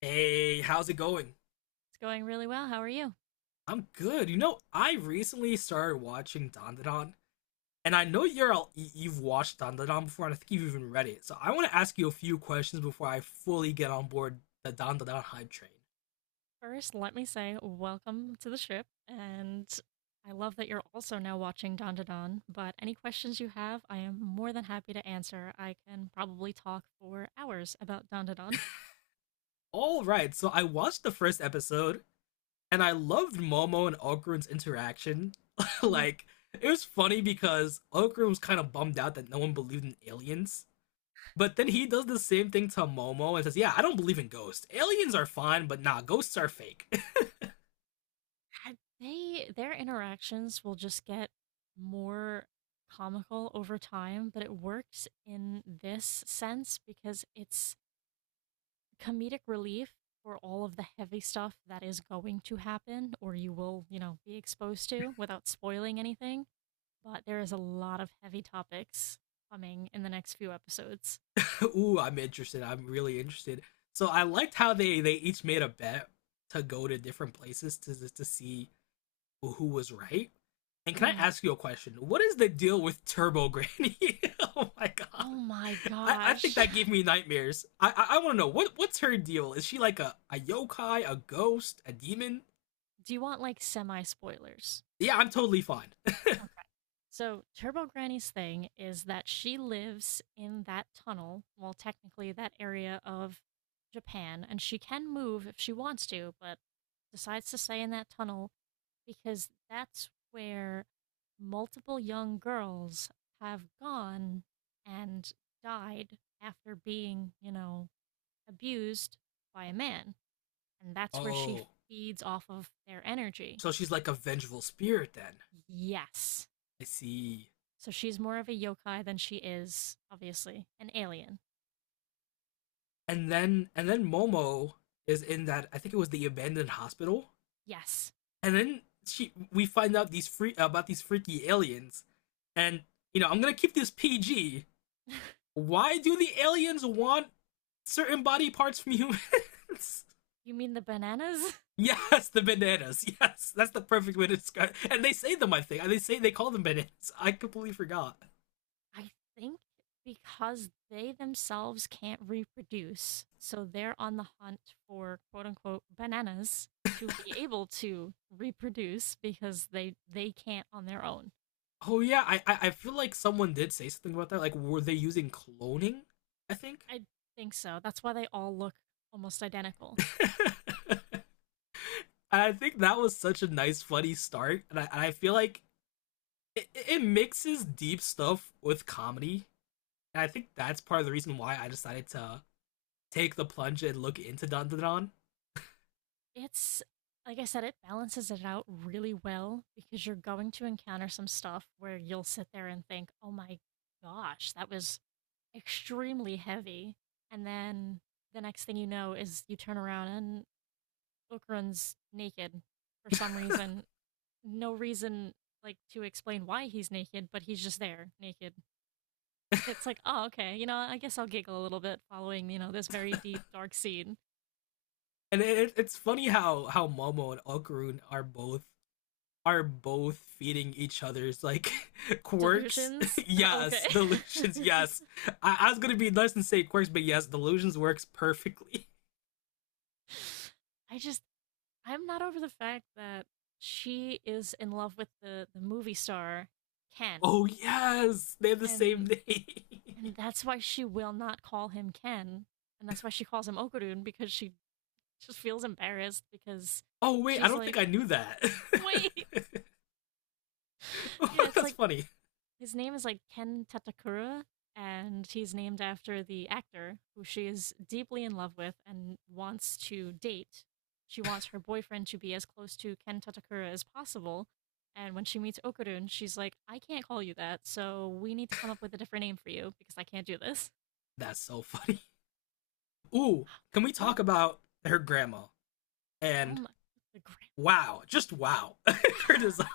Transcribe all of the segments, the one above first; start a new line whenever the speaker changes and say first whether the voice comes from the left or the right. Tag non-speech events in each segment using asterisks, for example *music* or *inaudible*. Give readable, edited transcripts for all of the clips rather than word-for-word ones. left: Hey, how's it going?
right: It's going really well. How are you?
left: I'm good. I recently started watching Dandadan, and I know you've watched Dandadan before, and I think you've even read it. So I want to ask you a few questions before I fully get on board the Dandadan hype train.
right: First, let me say welcome to the ship. And I love that you're also now watching Don to Don. But any questions you have, I am more than happy to answer. I can probably talk for hours about Don to Don.
left: All right, so I watched the first episode, and I loved Momo and Okrun's interaction. *laughs*
right: Mhm.
left: Like, it was funny because Okrun was kind of bummed out that no one believed in aliens. But then he does the same thing to Momo and says, "Yeah, I don't believe in ghosts. Aliens are fine, but nah, ghosts are fake."
right: They their interactions will just get more comical over time, but it works in this sense because it's comedic relief for all of the heavy stuff that is going to happen or you will, you know, be exposed to without spoiling anything. But there is a lot of heavy topics coming in the next few episodes.
left: *laughs* Ooh, I'm interested. I'm really interested. So I liked how they each made a bet to go to different places to see who was right. And can I
right: Mhm.
left: ask you a question? What is the deal with Turbo Granny? *laughs* Oh my god.
right: Oh my
left: I think
right: gosh.
left: that gave
right: *laughs*
left: me nightmares. I want to know what's her deal? Is she like a yokai, a ghost, a demon?
right: Do you want like semi spoilers?
left: Yeah, I'm totally fine.
right: Okay. So, Turbo Granny's thing is that she lives in that tunnel, well, technically that area of Japan, and she can move if she wants to, but decides to stay in that tunnel because that's where multiple young girls have gone and died after being, you know, abused by a man. And
left: *laughs*
right: that's where she
left: Oh.
right: feeds off of their energy.
left: So she's like a vengeful spirit then.
right: Yes.
left: I see.
right: So she's more of a yokai than she is, obviously, an alien.
left: And then Momo is in that, I think it was the abandoned hospital.
right: Yes.
left: And then she we find out these free about these freaky aliens. And I'm going to keep this PG.
right: *laughs*
left: Why do the aliens want certain body parts from humans?
right: You mean the bananas? *laughs*
left: *laughs* Yes, the bananas. Yes, that's the perfect way to describe it. And they say them, I think. They say they call them bananas. *laughs* I completely forgot.
right: I think because they themselves can't reproduce, so they're on the hunt for quote unquote bananas to be able to reproduce because they can't on their own.
left: Oh yeah, I feel like someone did say something about that. Like, were they using cloning? I think.
right: I think so. That's why they all look almost identical.
left: *laughs* And I think that was such a nice, funny start, and I feel like it mixes deep stuff with comedy, and I think that's part of the reason why I decided to take the plunge and look into Dandadan.
right: It's like I said, it balances it out really well because you're going to encounter some stuff where you'll sit there and think, oh my gosh, that was extremely heavy. And then the next thing you know is you turn around and Okrun's naked for some reason. No reason like to explain why he's naked, but he's just there naked. *laughs* And it's like, oh, okay, you know, I guess I'll giggle a little bit following, you know, this very deep, dark scene.
left: And it's funny how Momo and Okurun are both feeding each other's, like, *laughs* quirks.
right: Delusions?
left: *laughs*
right: Oh,
left: Yes,
right: okay.
left: delusions. Yes,
right: *laughs*
left: I was gonna be nice and say quirks, but yes, delusions works perfectly. *laughs*
right: I just, I'm not over the fact that she is in love with the movie star, Ken.
left: Oh yes, they have the same
right: And,
left: name.
right: and that's why she will not call him Ken. And that's why she calls him Okurun, because she just feels embarrassed because
left: *laughs* Oh wait, I
right: she's
left: don't
right: like,
left: think I knew that.
right: *laughs* wait. Yeah,
left: *laughs*
right: it's
left: That's
right: like
left: funny.
right: his name is like Ken Tatakura, and he's named after the actor who she is deeply in love with and wants to date. She wants her boyfriend to be as close to Ken Tatakura as possible. And when she meets Okurun, she's like, I can't call you that, so we need to come up with a different name for you because I can't do this.
left: That's so funny. Ooh,
right: *gasps*
left: can we
right: Yeah.
left: talk about her grandma?
right: Oh
left: And
right: my the grand
left: wow, just wow, *laughs* her
right: *laughs*
left: design.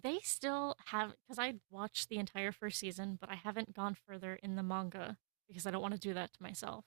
right: They still have because I watched the entire first season, but I haven't gone further in the manga because I don't want to do that to myself.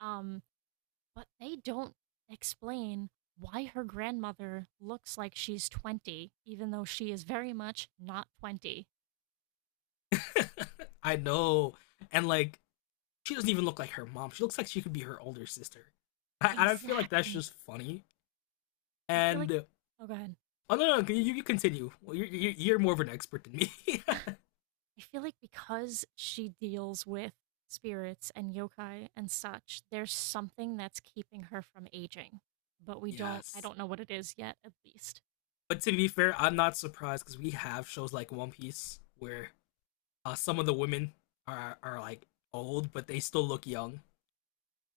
right: Um, but they don't explain why her grandmother looks like she's 20, even though she is very much not 20.
left: *laughs* I know, and like she doesn't even look like her mom. She looks like she could be her older sister. I feel like that's just
right: Exactly.
left: funny.
right: I feel like,
left: And
right: oh, go ahead.
left: oh no, no, you continue. Well, you're more of an expert than me.
right: I feel like because she deals with spirits and yokai and such, there's something that's keeping her from aging. But
left: *laughs*
right: we don't, I
left: Yes,
right: don't know what it is yet, at least.
left: but to be fair, I'm not surprised because we have shows like One Piece where some of the women are like old, but they still look young.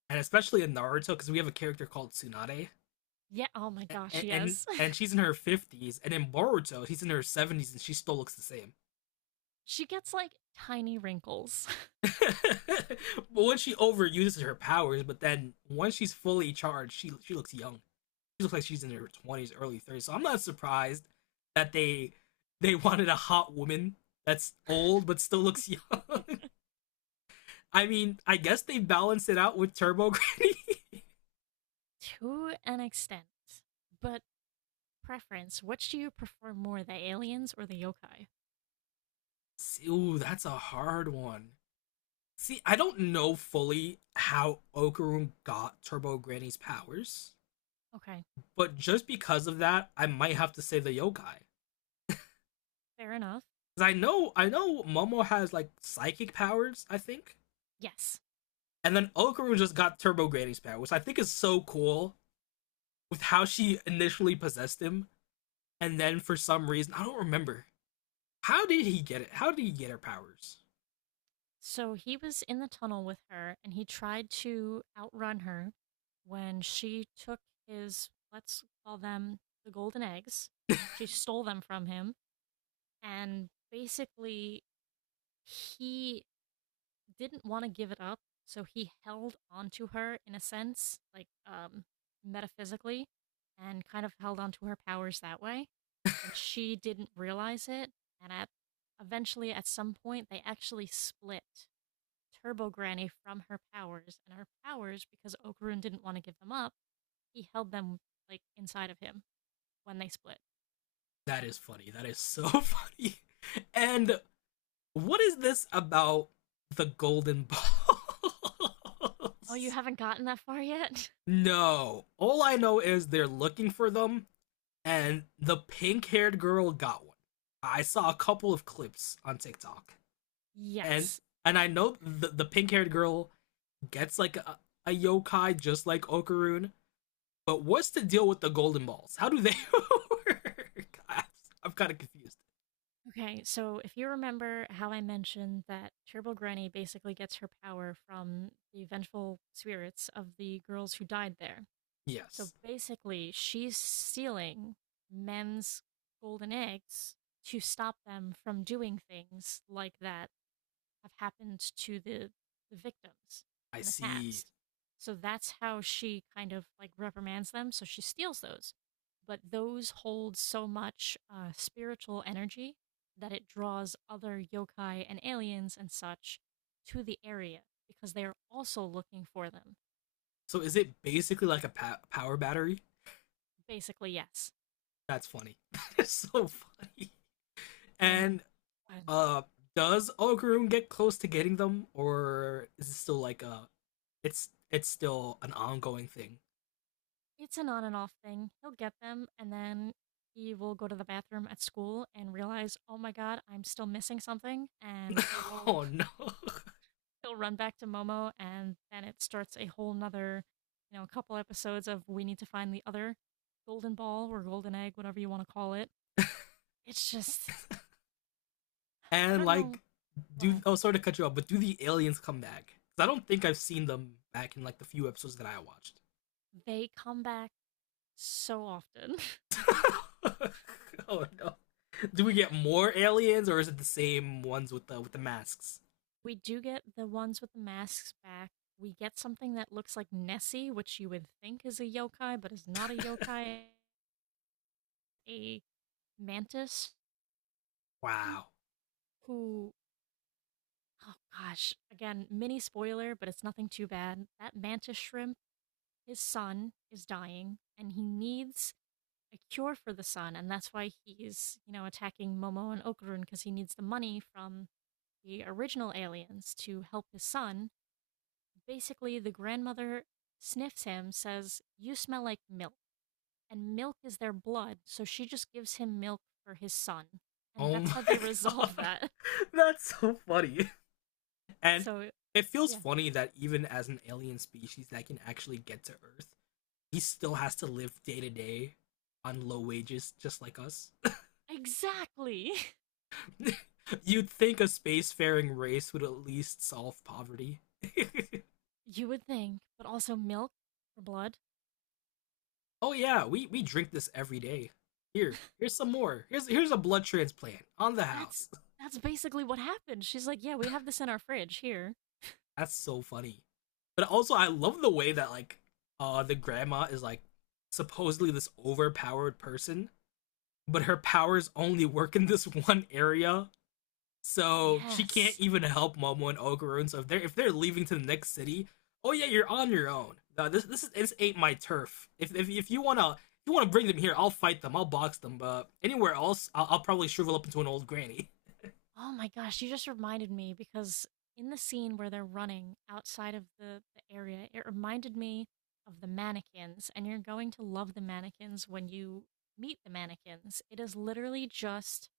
left: And especially in Naruto, because we have a character called Tsunade,
right: Yeah. Oh my gosh.
left: and and,
right: Yes.
left: and she's in her 50s, and in Boruto, she's in her 70s, and she still looks the same.
right: *laughs* She gets like tiny wrinkles.
left: *laughs* But once she overuses her powers, but then once she's fully charged, she looks young. She looks like she's in her 20s, early 30s. So I'm not surprised that they wanted a hot woman that's old but still looks young. *laughs* I mean, I guess they balanced it out with Turbo Granny. *laughs*
right: *laughs* To an extent. But preference, which do you prefer more, the aliens or the yokai?
left: Ooh, that's a hard one. See, I don't know fully how Okarum got Turbo Granny's powers,
right: Okay.
left: but just because of that, I might have to say the yokai.
right: Fair enough.
left: Cause I know Momo has like psychic powers, I think.
right: Yes.
left: And then Okaru just got Turbo Granny's power, which I think is so cool with how she initially possessed him. And then for some reason, I don't remember. How did he get it? How did he get her powers?
right: So he was in the tunnel with her and he tried to outrun her when she took his, let's call them the golden eggs. She stole them from him and basically he didn't want to give it up, so he held onto her in a sense, like metaphysically, and kind of held onto her powers that way. And she didn't realize it. And at Eventually, at some point, they actually split Turbo Granny from her powers, and her powers, because Okarun didn't want to give them up, he held them like inside of him when they split.
left: That is funny. That is so *laughs* funny. And what is this about the golden balls?
right: Oh, you haven't gotten that far yet?
left: *laughs* No. All I know is they're looking for them and the pink haired girl got one. I saw a couple of clips on TikTok,
right: *laughs*
left: and
right: Yes.
left: I know the pink haired girl gets like a yokai just like Okaroon. But what's the deal with the golden balls? How do they *laughs* work? I'm kind of confused.
right: Okay, so if you remember how I mentioned that Turbo Granny basically gets her power from the vengeful spirits of the girls who died there. So
left: Yes,
right: basically, she's stealing men's golden eggs to stop them from doing things like that have happened to the victims
left: I
right: in the
left: see.
right: past. So that's how she kind of like reprimands them. So she steals those. But those hold so much spiritual energy that it draws other yokai and aliens and such to the area because they are also looking for them.
left: So is it basically like a power battery?
right: Basically, yes.
left: That's funny. *laughs* That's so funny.
right: And
left: And
right: uh,
left: uh, does Okaroon get close to getting them, or is it still like a it's still an ongoing thing.
right: it's an on and off thing. He'll get them and then he will go to the bathroom at school and realize, oh my god, I'm still missing something. And
left: *laughs* Oh no.
right: he'll run back to Momo, and then it starts a whole nother, you know, a couple episodes of we need to find the other golden ball or golden egg, whatever you want to call it. It's just, I
left: And
right: don't
left: like
right: know
left: do
right: what.
left: oh, sorry to cut you off, but do the aliens come back? 'Cause I don't think I've seen them back in like the few episodes that I watched.
right: They come back so often. *laughs*
left: *laughs* Oh no. Do we get more aliens or is it the same ones with the masks?
right: We do get the ones with the masks back. We get something that looks like Nessie, which you would think is a yokai, but is not a yokai. A mantis
left: Wow.
right: who, oh gosh, again, mini spoiler, but it's nothing too bad. That mantis shrimp, his son is dying and he needs a cure for the son, and that's why he's, you know, attacking Momo and Okurun because he needs the money from the original aliens to help his son. Basically, the grandmother sniffs him, says you smell like milk, and milk is their blood, so she just gives him milk for his son, and
left: Oh *laughs*
right: that's how they *laughs*
left: my
right: resolve
left: god.
right: that.
left: That's so funny. And
right: So
left: it feels
right: yeah,
left: funny that even as an alien species that can actually get to Earth he still has to live day to day on low wages, just like us.
right: exactly.
left: *laughs* You'd think a spacefaring race would at least solve poverty. *laughs*
right: *laughs* You would think, but also milk for blood.
left: Oh yeah, we drink this every day. Here, here's some more. Here's a blood transplant on the
right: That's
left: house.
right: that's basically what happened. She's like, "Yeah, we have this in our fridge here."
left: *laughs* That's so funny. But also, I love the way that like the grandma is like supposedly this overpowered person, but her powers only work in this *laughs* one area. So she can't
right: Yes.
left: even help Momo and Ogurun. So if they're leaving to the next city, oh yeah, you're on your own. This this is this ain't my turf. If you wanna bring them here, I'll fight them. I'll box them. But anywhere else, I'll probably shrivel up into an old granny. *laughs*
right: Oh my gosh, you just reminded me because in the scene where they're running outside of the area, it reminded me of the mannequins, and you're going to love the mannequins when you meet the mannequins. It is literally just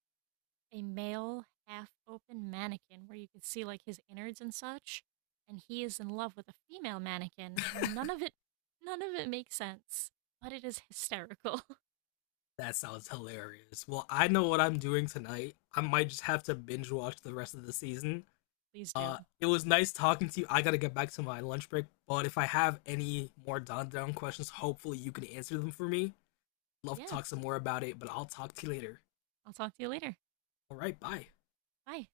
right: a male half open mannequin where you can see like his innards and such, and he is in love with a female mannequin, and none of it makes sense, but it is hysterical.
left: That sounds hilarious. Well, I know what I'm doing tonight. I might just have to binge watch the rest of the season.
right: Please do.
left: It was nice talking to you. I gotta get back to my lunch break, but if I have any more Don Don questions, hopefully you can answer them for me. Love to
right: Yeah.
left: talk some more about it, but I'll talk to you later.
right: I'll talk to you later.
left: All right, bye.
right: Bye.